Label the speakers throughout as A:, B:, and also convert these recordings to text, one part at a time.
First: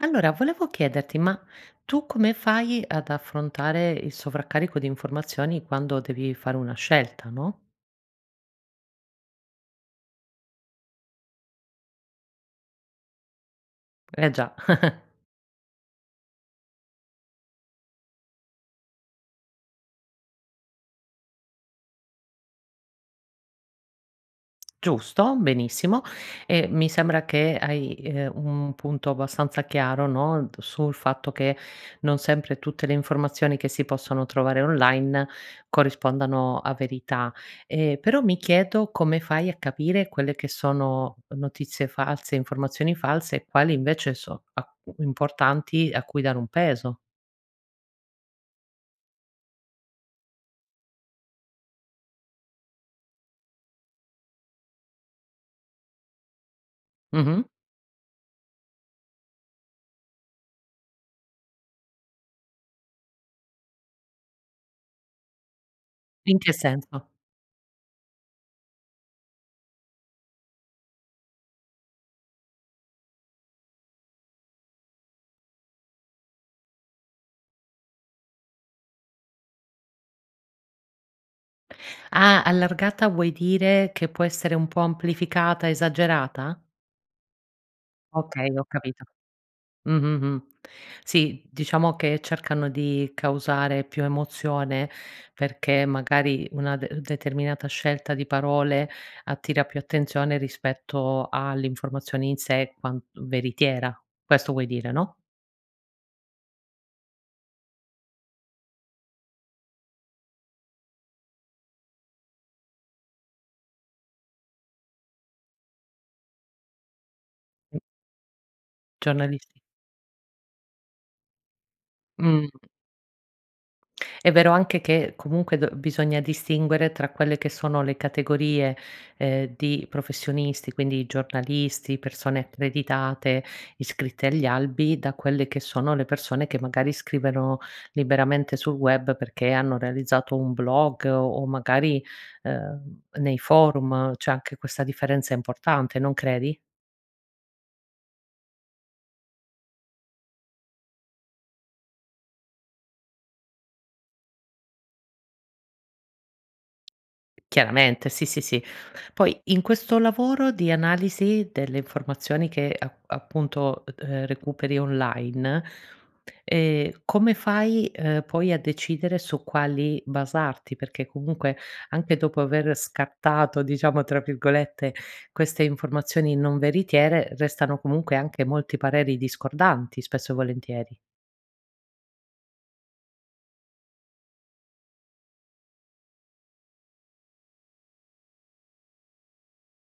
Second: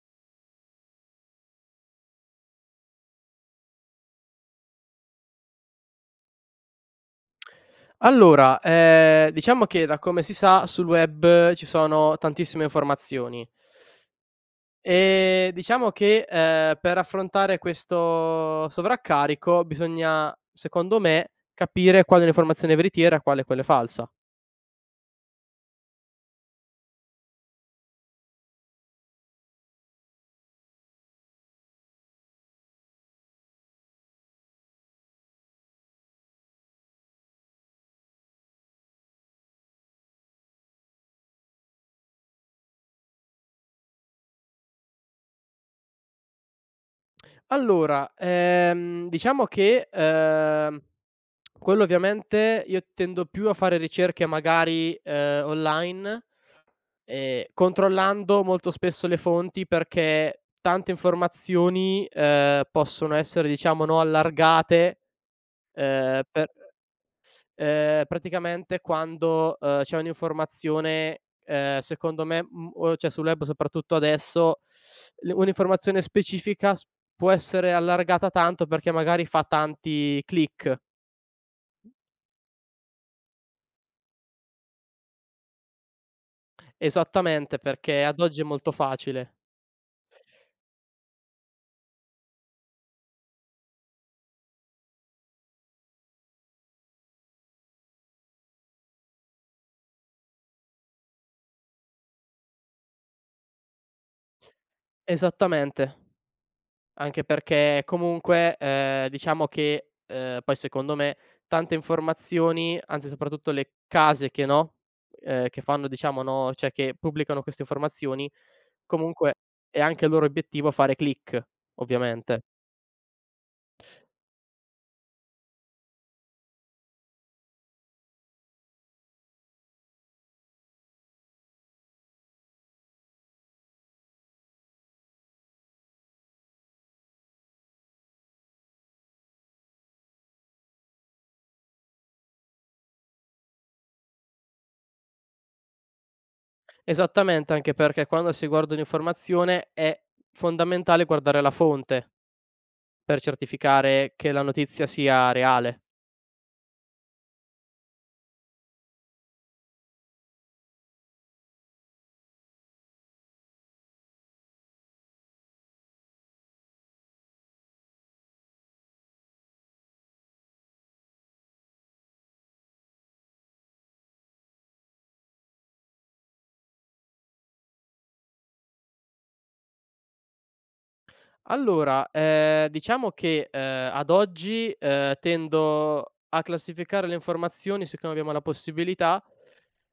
A: Allora, volevo chiederti, ma tu come fai ad affrontare il sovraccarico di informazioni quando devi fare una scelta, no?
B: Allora, ehm, diciamo che da come si sa sul web ci sono tantissime informazioni
A: Eh già.
B: e diciamo che, ehm, per affrontare questo sovraccarico bisogna, secondo me, capire quale è un'informazione veritiera quale è quella falsa.
A: Giusto, benissimo, e mi sembra che hai, ehm, un punto abbastanza chiaro no, sul fatto che non sempre tutte le informazioni che si possono trovare online corrispondano a verità. E però mi chiedo come fai a capire quelle che sono notizie false, informazioni false e quali invece so a importanti a cui dare un peso.
B: Allora, ehm, diciamo che, ehm, quello ovviamente io tendo più a fare ricerche magari, ehm, online
A: Mh-mh.
B: e controllando molto spesso le fonti. Perché tante informazioni, ehm, possono essere, diciamo no, allargate, ehm,
A: In
B: per
A: che senso?
B: ehm, praticamente quando, ehm, c'è un'informazione, ehm, secondo me, mhmm, o c'è sul web soprattutto adesso, l un'informazione specifica, s può essere allargata tanto perché magari fa tanti click.
A: Ah, allargata vuoi dire che può essere un po' amplificata, esagerata?
B: Esattamente, perché ad oggi è
A: Okay, ho
B: molto
A: capito.
B: facile.
A: Mh, mh, mh. Sì, diciamo che cercano di causare più emozione perché magari una de determinata scelta di parole attira più attenzione rispetto all'informazione in sé quan veritiera. Questo vuoi dire no?
B: Esattamente, anche perché comunque, ehm, diciamo che, uhm, poi secondo me tante informazioni, anzi soprattutto le case che no, ehm, che fanno diciamo no, cioè che pubblicano queste informazioni, comunque
A: Giornalisti.
B: è anche il loro obiettivo fare click, ovviamente.
A: Mh. È vero anche che, comunque, d b bisogna distinguere tra quelle che sono le categorie, ehm, di professionisti quindi i giornalisti, persone accreditate, iscritte agli albi, da quelle che sono le persone che magari scrivono liberamente sul web perché hanno realizzato un blog, o magari, ehm, nei forum c'è anche questa differenza importante non credi?
B: Esattamente, anche perché quando si guarda un'informazione è fondamentale guardare la fonte, per certificare che la notizia sia reale.
A: Chiaramente sì, sì, sì. Poi in questo lavoro di analisi delle informazioni che app appunto, ehm, recuperi online, ehm, come fai, ehm, poi a decidere su quali basarti? Perché comunque anche dopo aver "scattato", diciamo, tra virgolette, queste informazioni non veritiere restano comunque anche molti pareri discordanti spesso e volentieri.
B: Allora, ehm, diciamo che, ehm, ad oggi, ehm, tendo a classificare le informazioni, siccome abbiamo la possibilità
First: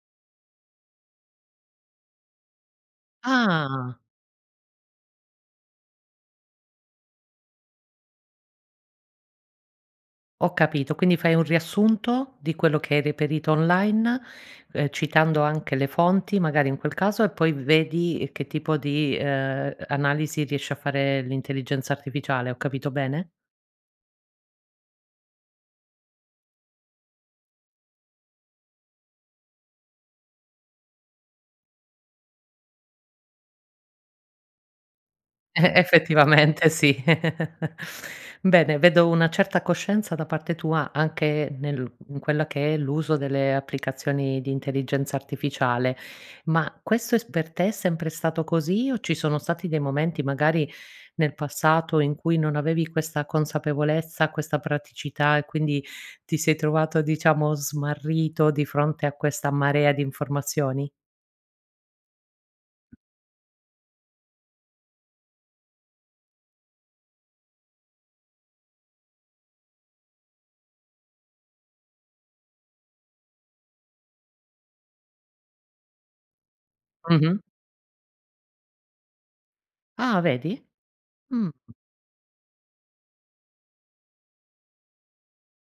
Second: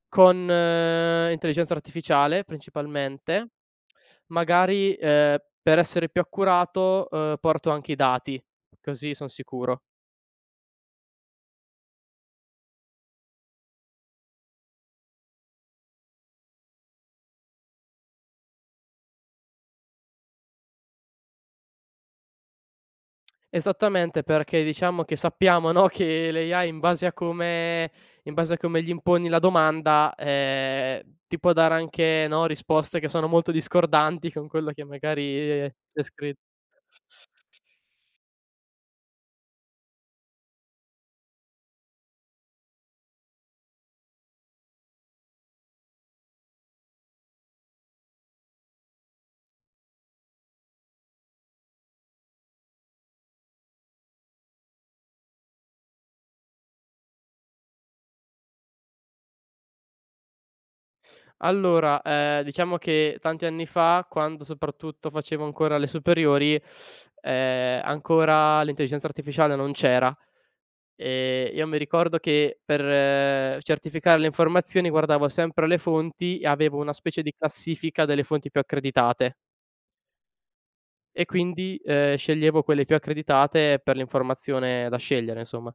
B: con l'intelligenza artificiale principalmente,
A: Ah.
B: magari, ehm, per essere più accurato, ehm, porto anche i dati, così son sicuro.
A: Ho capito, quindi fai un riassunto di quello che hai reperito online, ehm, citando anche le fonti magari in quel caso, e poi vedi che tipo di, ehm, a analisi riesce a fare l'intelligenza artificiale. Ho capito bene?
B: Esattamente, perché diciamo che sappiamo no, che l' AI, in base a come in base a come gli imponi la domanda, ehm, ti può dare anche no, risposte che sono molto discordanti con quello che
A: Eh,
B: magari c'è scritto.
A: effettivamente sì. Bene, vedo una certa coscienza da parte tua anche nel in quella che è l'uso delle applicazioni di intelligenza artificiale, ma questo è s per te è sempre stato così o ci sono stati dei momenti, magari nel passato in cui non avevi questa consapevolezza, questa praticità e quindi ti sei trovato, diciamo, smarrito di fronte a questa marea di informazioni?
B: Allora, ehm, diciamo che tanti anni fa quando soprattutto facevo ancora le superiori, ehm, ancora l'intelligenza artificiale non c'era e io mi ricordo che per certificare le informazioni guardavo sempre le fonti e avevo una specie di
A: Mh-mh.
B: classifica delle fonti più accreditate.
A: Ah vedi,
B: E
A: mh.
B: quindi, ehm, sceglievo quelle più accreditate per l'informazione da scegliere, insomma.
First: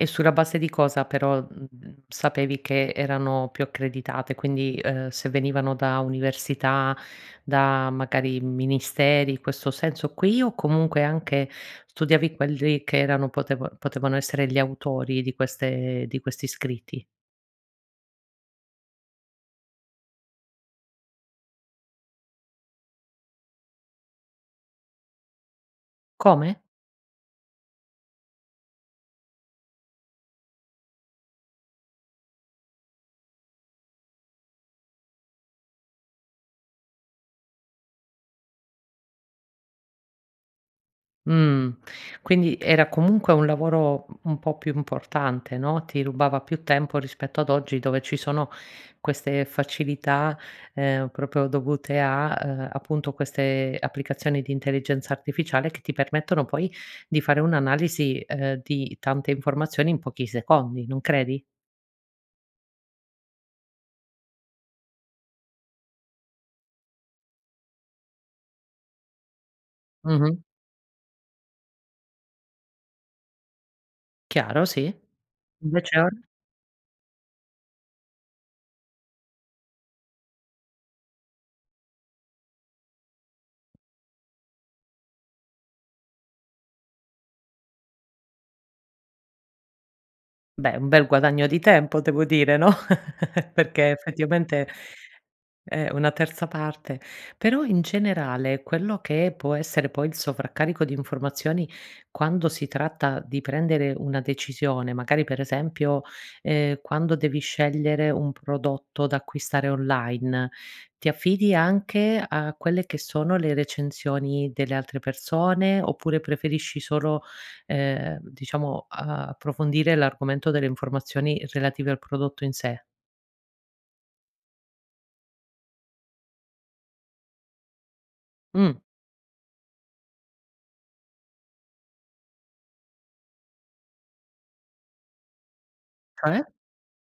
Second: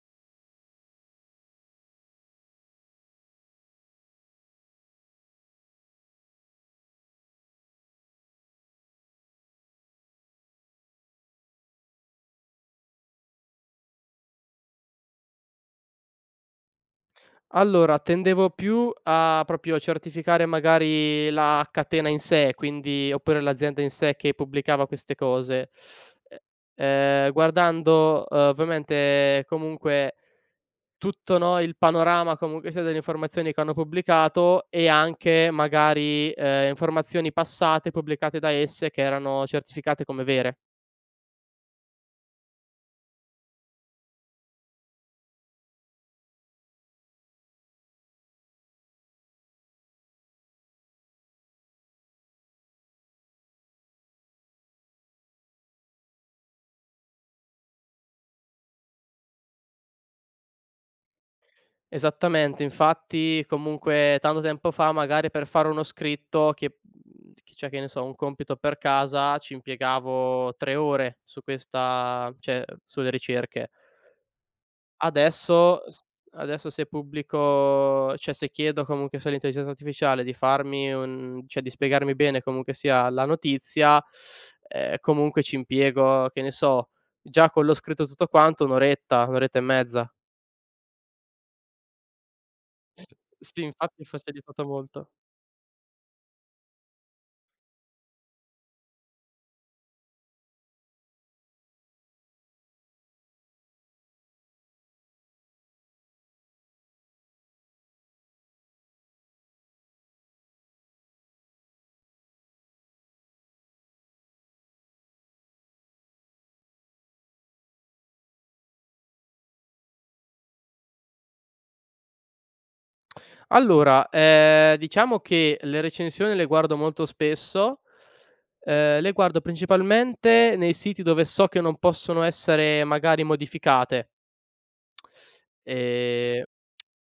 A: E sulla base di cosa però, mhmm, sapevi che erano più accreditate? Quindi, ehm, se venivano da università, da magari ministeri, in questo senso qui, o comunque anche studiavi quelli che erano poteva potevano essere gli autori di queste di queste di questi scritti?
B: Allora, tendevo più a proprio a certificare magari la catena in sé quindi oppure l'azienda in sé che pubblicava queste cose,
A: Come?
B: e ehm, guardando ovviamente comunque tutto no, il panorama comunque sia delle informazioni che hanno pubblicato, e anche magari, ehm, informazioni passate pubblicate da esse che erano certificate come vere.
A: Mh, quindi era comunque un lavoro u un po' più importante no, ti rubava più tempo, rispetto ad oggi, dove ci sono queste facilità, ehm, proprio dovute a, ehm, appunto queste applicazioni di intelligenza artificiale che ti permettono poi di fare un'analisi, ehm, di tante informazioni in pochi secondi. Non credi?
B: Esattamente, infatti comunque tanto tempo fa magari per fare uno scritto che mhmm, chi c'è che ne so un compito per casa, ci
A: Mh-mh.
B: impiegavo 3 ore su questa cioè sulle ricerche.
A: Chiaro sì,
B: Adesso
A: invece
B: s
A: or
B: adesso se pubblico cioè se chiedo comunque sull'intelligenza artificiale di farmi un cioè di spiegarmi bene comunque sia la notizia, ehm, comunque ci impiego, che ne so, già con lo scritto tutto quanto 1 oretta, 1 oretta e mezza.
A: Beh, un bel guadagno di tempo devo dire no,
B: [unintelligible] Sì
A: perché
B: infatti,
A: effettivamente
B: facilitato molto.
A: è una terza parte, però in generale, quello che può essere poi il sovraccarico di informazioni, quando si tratta di prendere una decisione, magari per esempio, ehm, quando devi scegliere un prodotto da acquistare online, ti affidi anche a quelle che sono le recensioni delle altre persone, oppure preferisci solo, ehm, diciamo, uhm, approfondire l'argomento delle informazioni relative al prodotto in sé.
B: Allora, ehm, diciamo che, le recensioni le guardo molto spesso,
A: Mh-mh
B: ehm, le guardo principalmente nei siti dove so che non possono essere magari modificate. Ehm,
A: Come?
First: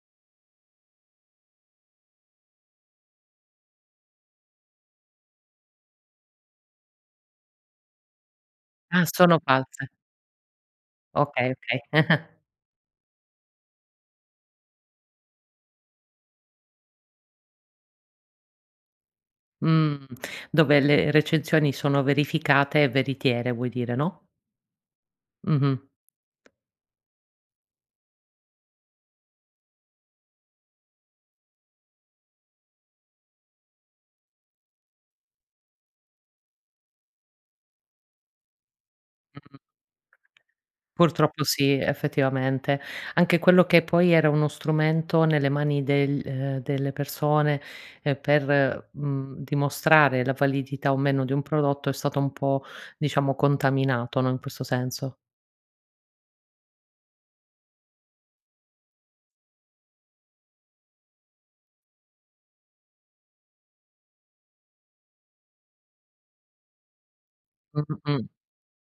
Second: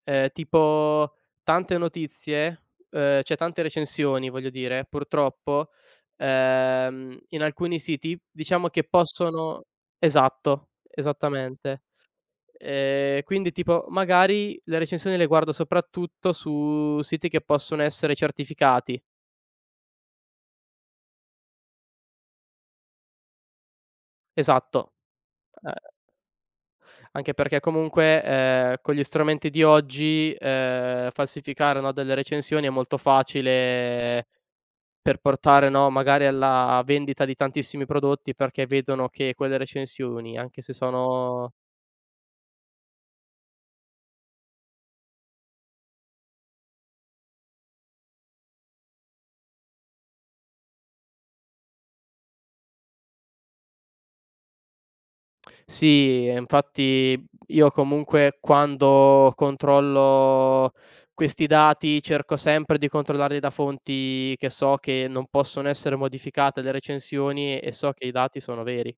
B: ehm, tipo tante notizie, ehm, cioè tante recensioni voglio dire, purtroppo, ehm, in alcuni siti, diciamo che
A: Ah, sono
B: possono
A: false.
B: esatto,
A: Okay, okay
B: esattamente, ehm, quindi tipo magari, le recensioni le guardo soprattutto, su siti che possono essere certificati.
A: Mhmm, dove le recensioni sono verificate e veritiere vuoi dire, no?
B: Esatto. Ehm
A: Mh-mh.
B: anche perché comunque, ehm, con gli strumenti di oggi, ehm, falsificare no, delle recensioni è molto facile per portare no, magari alla vendita di tantissimi prodotti, perché vedono che quelle
A: Mh.
B: recensioni anche se
A: Purtroppo
B: sono
A: sì, effettivamente, anche quello che poi era uno strumento nelle mani del, ehm, delle persone per, mhmm, dimostrare la validità o meno di un prodotto è stato un po', diciamo, contaminato no, in questo senso.
B: Sì e infatti io comunque quando controllo questi dati, cerco sempre di controllarli da fonti che so che non possono essere modificate le recensioni, e so
A: Mh-mh,
B: che i
A: mh.
B: dati sono veri.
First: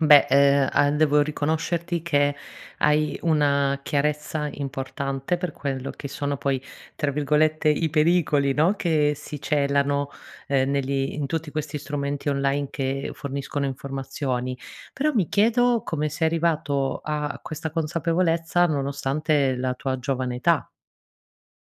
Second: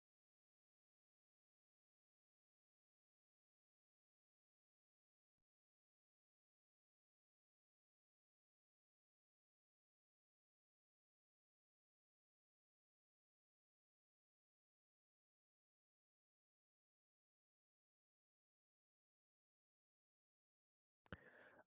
A: Beh, uhm, a devo riconoscerti che hai una chiarezza importante per quello che sono poi, tra virgolette, "i pericoli" no, che si celano, uhm, negli in tutti questi strumenti online che forniscono informazioni, però mi chiedo come sei arrivato a questa consapevolezza nonostante la tua giovane età?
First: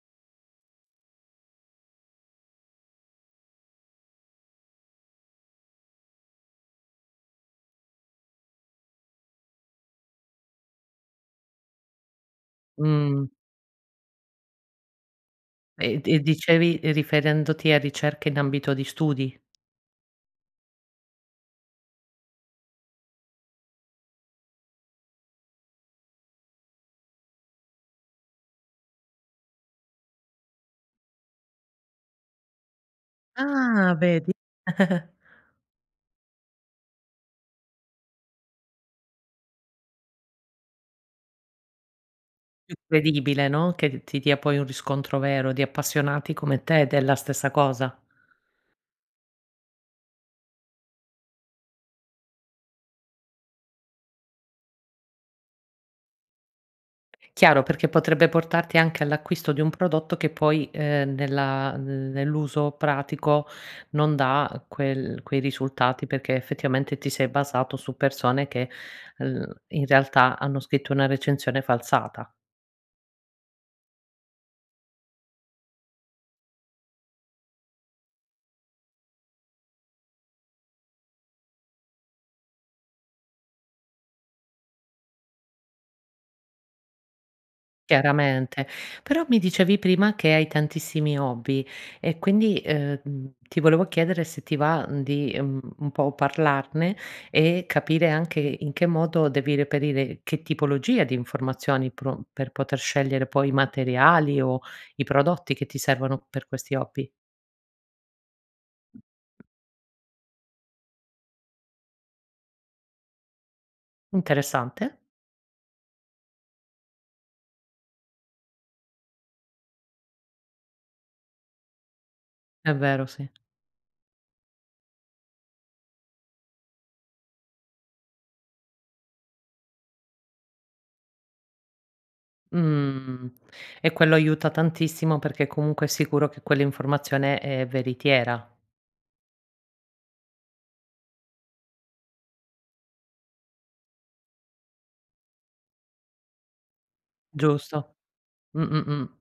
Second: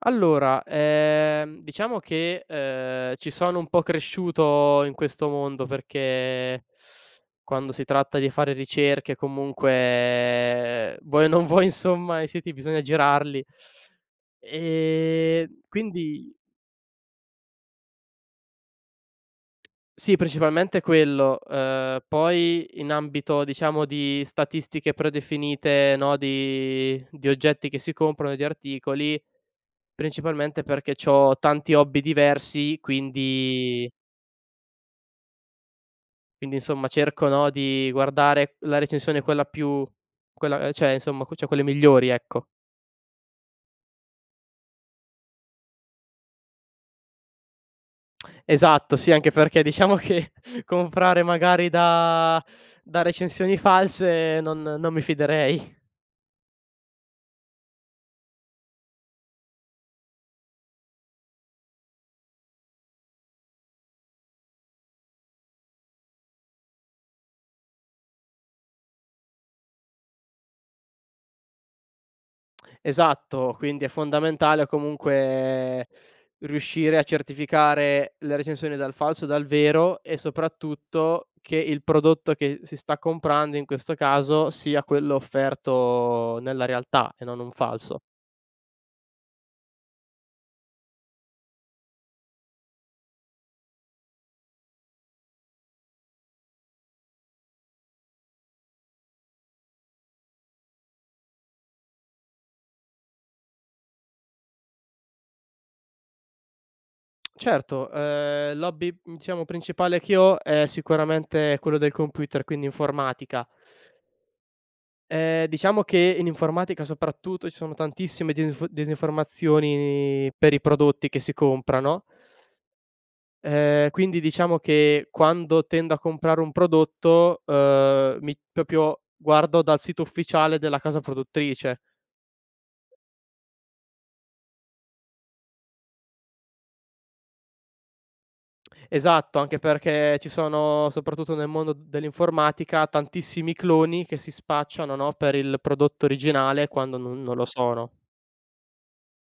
B: Allora, ehm, diciamo che, uhm, ci sono un po' cresciuto in questo mondo, perché quando si tratta di fare ricerche, comunque vuoi o non vuoi insomma i siti bisogna
A: Mh.
B: girarli, ehm,
A: E d e
B: quindi
A: dicevi riferendoti a ricerche in ambito di studi?
B: Sì principalmente quello, ehm, poi in ambito diciamo di statistiche predefinite no, di di oggetti che si comprano, di articoli, principalmente, perché c'ho tanti hobby diversi quindi
A: Ah vedi.
B: quindi insomma cerco no, di guardare la recensione quella più quella cioè insomma, cioè quelle migliori, ecco.
A: Incredibile no, che ti dia poi un riscontro vero di appassionati come te della stessa cosa.
B: Esatto sì, anche perché diciamo che comprare magari da da recensioni false non non mi fiderei.
A: Chiaro, perché potrebbe portarti anche all'acquisto di un prodotto che poi, ehm, nella nell'uso pratico non dà quel quei risultati, perché effettivamente ti sei basato su persone che, mhmm, in realtà hanno scritto una recensione falsata.
B: Esatto. Quindi è fondamentale comunque riuscire a certificare le recensioni dal falso dal vero, e soprattutto, che il prodotto che si sta comprando, in questo caso sia quello offerto nella realtà e non un falso.
A: Chiaramente. Però mi dicevi prima, che hai tantissimi hobby e quindi, ehm, mhmm, ti volevo chiedere se ti va, uhm, di, uhm, un po' parlarne e capire anche in che modo devi reperire che tipologia di informazioni pro per poter scegliere poi i materiali, o i prodotti che ti servono per questi hobby.
B: Certo, ehm, l'hobby diciamo principale che ho è sicuramente quello del computer, quindi informatica.
A: Interessante.
B: Ehm, diciamo che in informatica soprattutto, ci sono tantissime difi disinformazioni, per i prodotti che si compra, no?
A: È vero sì.
B: Ehm, quindi diciamo che quando tendo a comprare un prodotto, uhm, mi proprio guardo dal sito ufficiale della casa produttrice.
A: Mhmm, e quello aiuta tantissimo, perché comunque è sicuro che quell'informazione è veritiera.
B: Esatto, anche perché ci sono, soprattutto nel mondo dell'informatica, tantissimi cloni, che si spacciano no, per il prodotto originale quando non non lo sono.
A: Giusto. Mh-mh, mh.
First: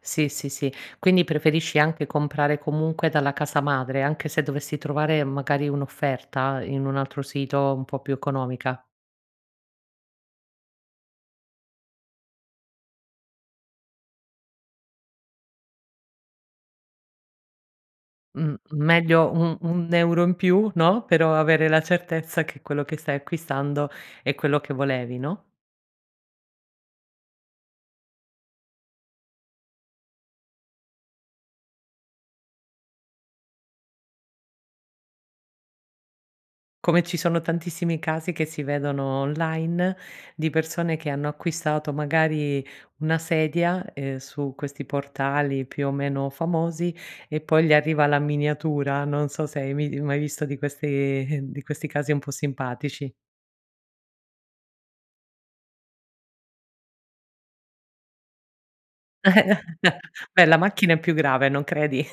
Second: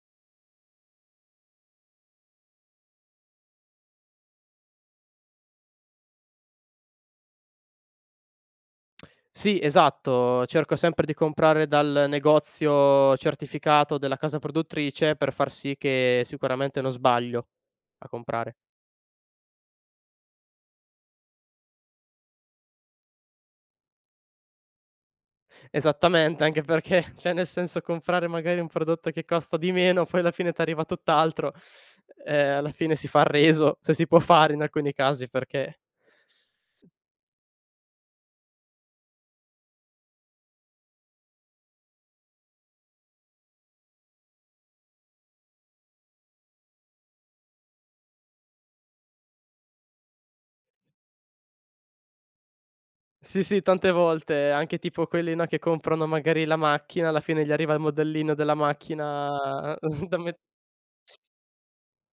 A: Sì, sì, sì. Quindi, preferisci anche comprare comunque dalla casa madre, anche se dovessi trovare magari un'offerta in un altro sito un po' più economica.
B: Sì, esatto. Cerco sempre di comprare dal negozio certificato della casa produttrice, per far sì che sicuramente non sbaglio, a comprare.
A: Mh, meglio 1- 1 € in più no, però avere la certezza che quello che stai acquistando è quello che volevi, no?
B: Esattamente, anche perché perché cioè nel senso, perché comprare magari un prodotto che costa di meno poi alla fine ti arriva tutt'altro, uhm, alla fine si fa il reso, se si può fare in alcuni casi, perché
A: Come ci sono tantissimi casi che si vedono online, di persone, che hanno acquistato magari una sedia, uhm, su questi portali più o meno famosi, e poi gli arriva la miniatura. Non so se hai mei mai visto di questi di questi casi un po' simpatici.
B: Sì, sì, tante volte anche tipo quelli no, che comprano magari la macchina alla fine gli arriva il modellino della macchina da me
A: Beh, la macchina è più grave non credi?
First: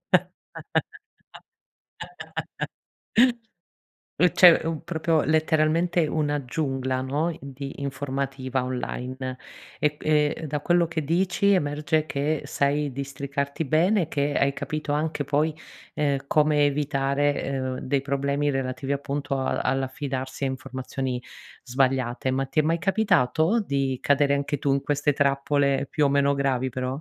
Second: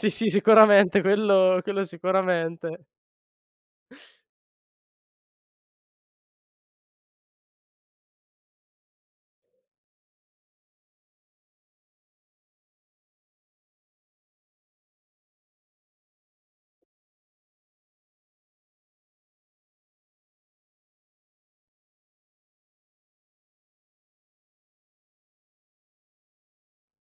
B: Sì, sì, sicuramente quello quello sicuramente.
A: Uhm, cioè u proprio letteralmente una giungla no, di informativa online e q e da quello che dici, emerge che sai districarti bene e che hai capito anche poi, ehm, come evitare, ehm, dei problemi relativi appunto al all'affidarsi a informazioni sbagliate. Ma ti è mai capitato di cadere anche tu in queste trappole più o meno gravi, però?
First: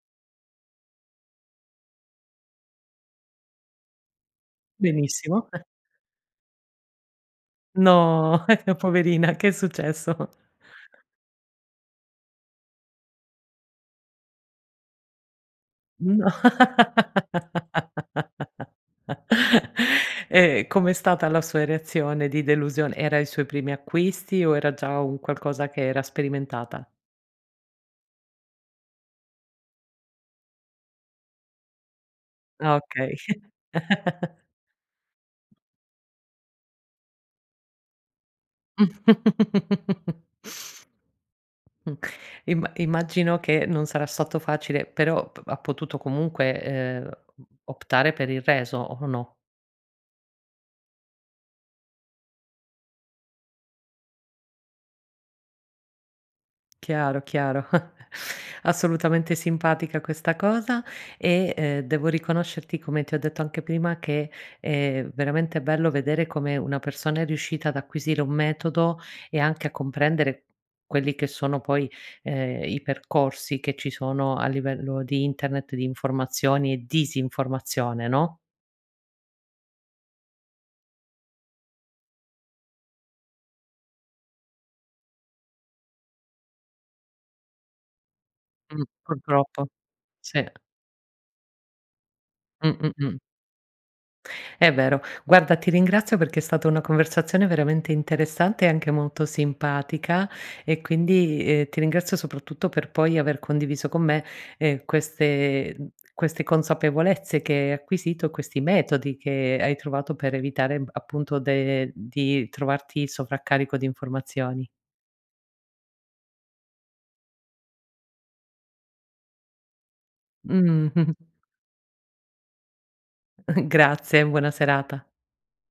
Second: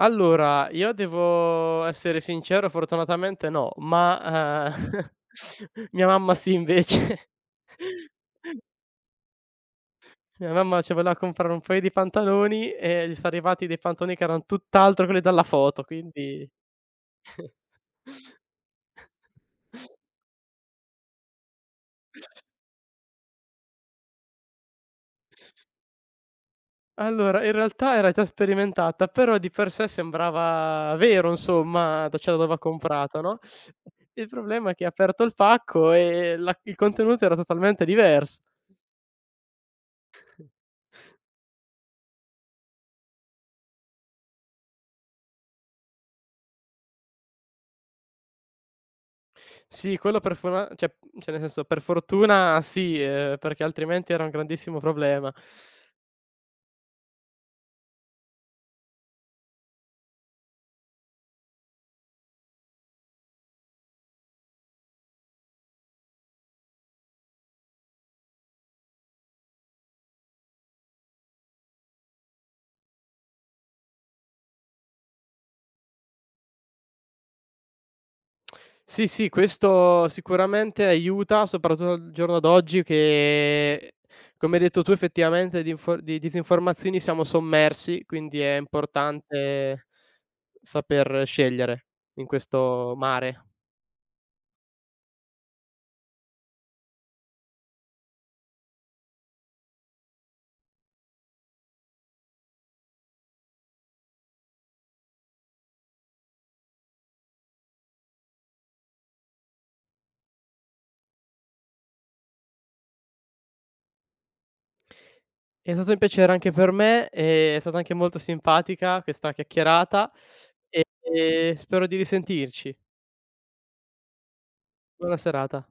B: Allora, io devo essere sincero, fortunatamente no, ma, ehm,
A: Benissimo.
B: mia mamma si invece.
A: No, poverina, che è successo?
B: Mia mamma, si voleva comprare un paio di pantaloni, e gli son arrivati dei pantaloni, che erano tutt'altro quelli della foto,
A: No.
B: quindi
A: E com'è stata la sua reazione
B: [unintelligible]
A: di delusion era ai suoi primi acquisti o era già un qualcosa che era sperimentata?
B: Allora, in realtà era già sperimentata, però di per sé sembrava vero insomma, d cioè dove ha
A: Okay.
B: comprato no, il problema, è che aperto il pacco e la il contenuto era totalmente divers [unintelligible]
A: Mh, imma immagino che non sarà stato facile, però p ha potuto comunque, ehm, optare per il reso o no?
B: Sì, quello per fora cioè- cioè nel senso, per fortuna sì, ehm, perché altrimenti era un grandissimo problema.
A: Chiaro, chiaro. Assolutamente simpatica questa cosa e, uhm, devo riconoscerti come ti ho detto anche prima che, ehm, è veramente bello vedere come una persona, è riuscita ad acquisire un metodo e anche a comprendere quelli che sono poi, ehm, i percorsi che ci sono a livello di internet, di informazioni e disinformazione, no?
B: Sì, sì, questo sicuramente aiuta, soprattutto al giorno d'oggi, che come hai detto tu effettivamente, di info di disinformazioni siamo sommersi, quindi è
A: Mh, purtroppo,
B: importante,
A: sì.
B: saper scegliere in
A: Mh-mh,
B: questo
A: mh.
B: mare.
A: È vero. Guarda ti ringrazio perché è stata una conversazione veramente interessante e anche molto simpatica, e quindi, uhm, ti ringrazio soprattutto per poi aver condiviso con me, ehm, queste queste consapevolezze che hai acquisito, questi metodi che hai trovato per evitare appunto de di trovarti sovraccarico di informazioni.
B: È stato un piacere anche per me, e è stata anche molto simpatica questa chiacchierata
A: Mh.
B: e spero di risentirci.
A: Grazie, buona serata.
B: Buona serata.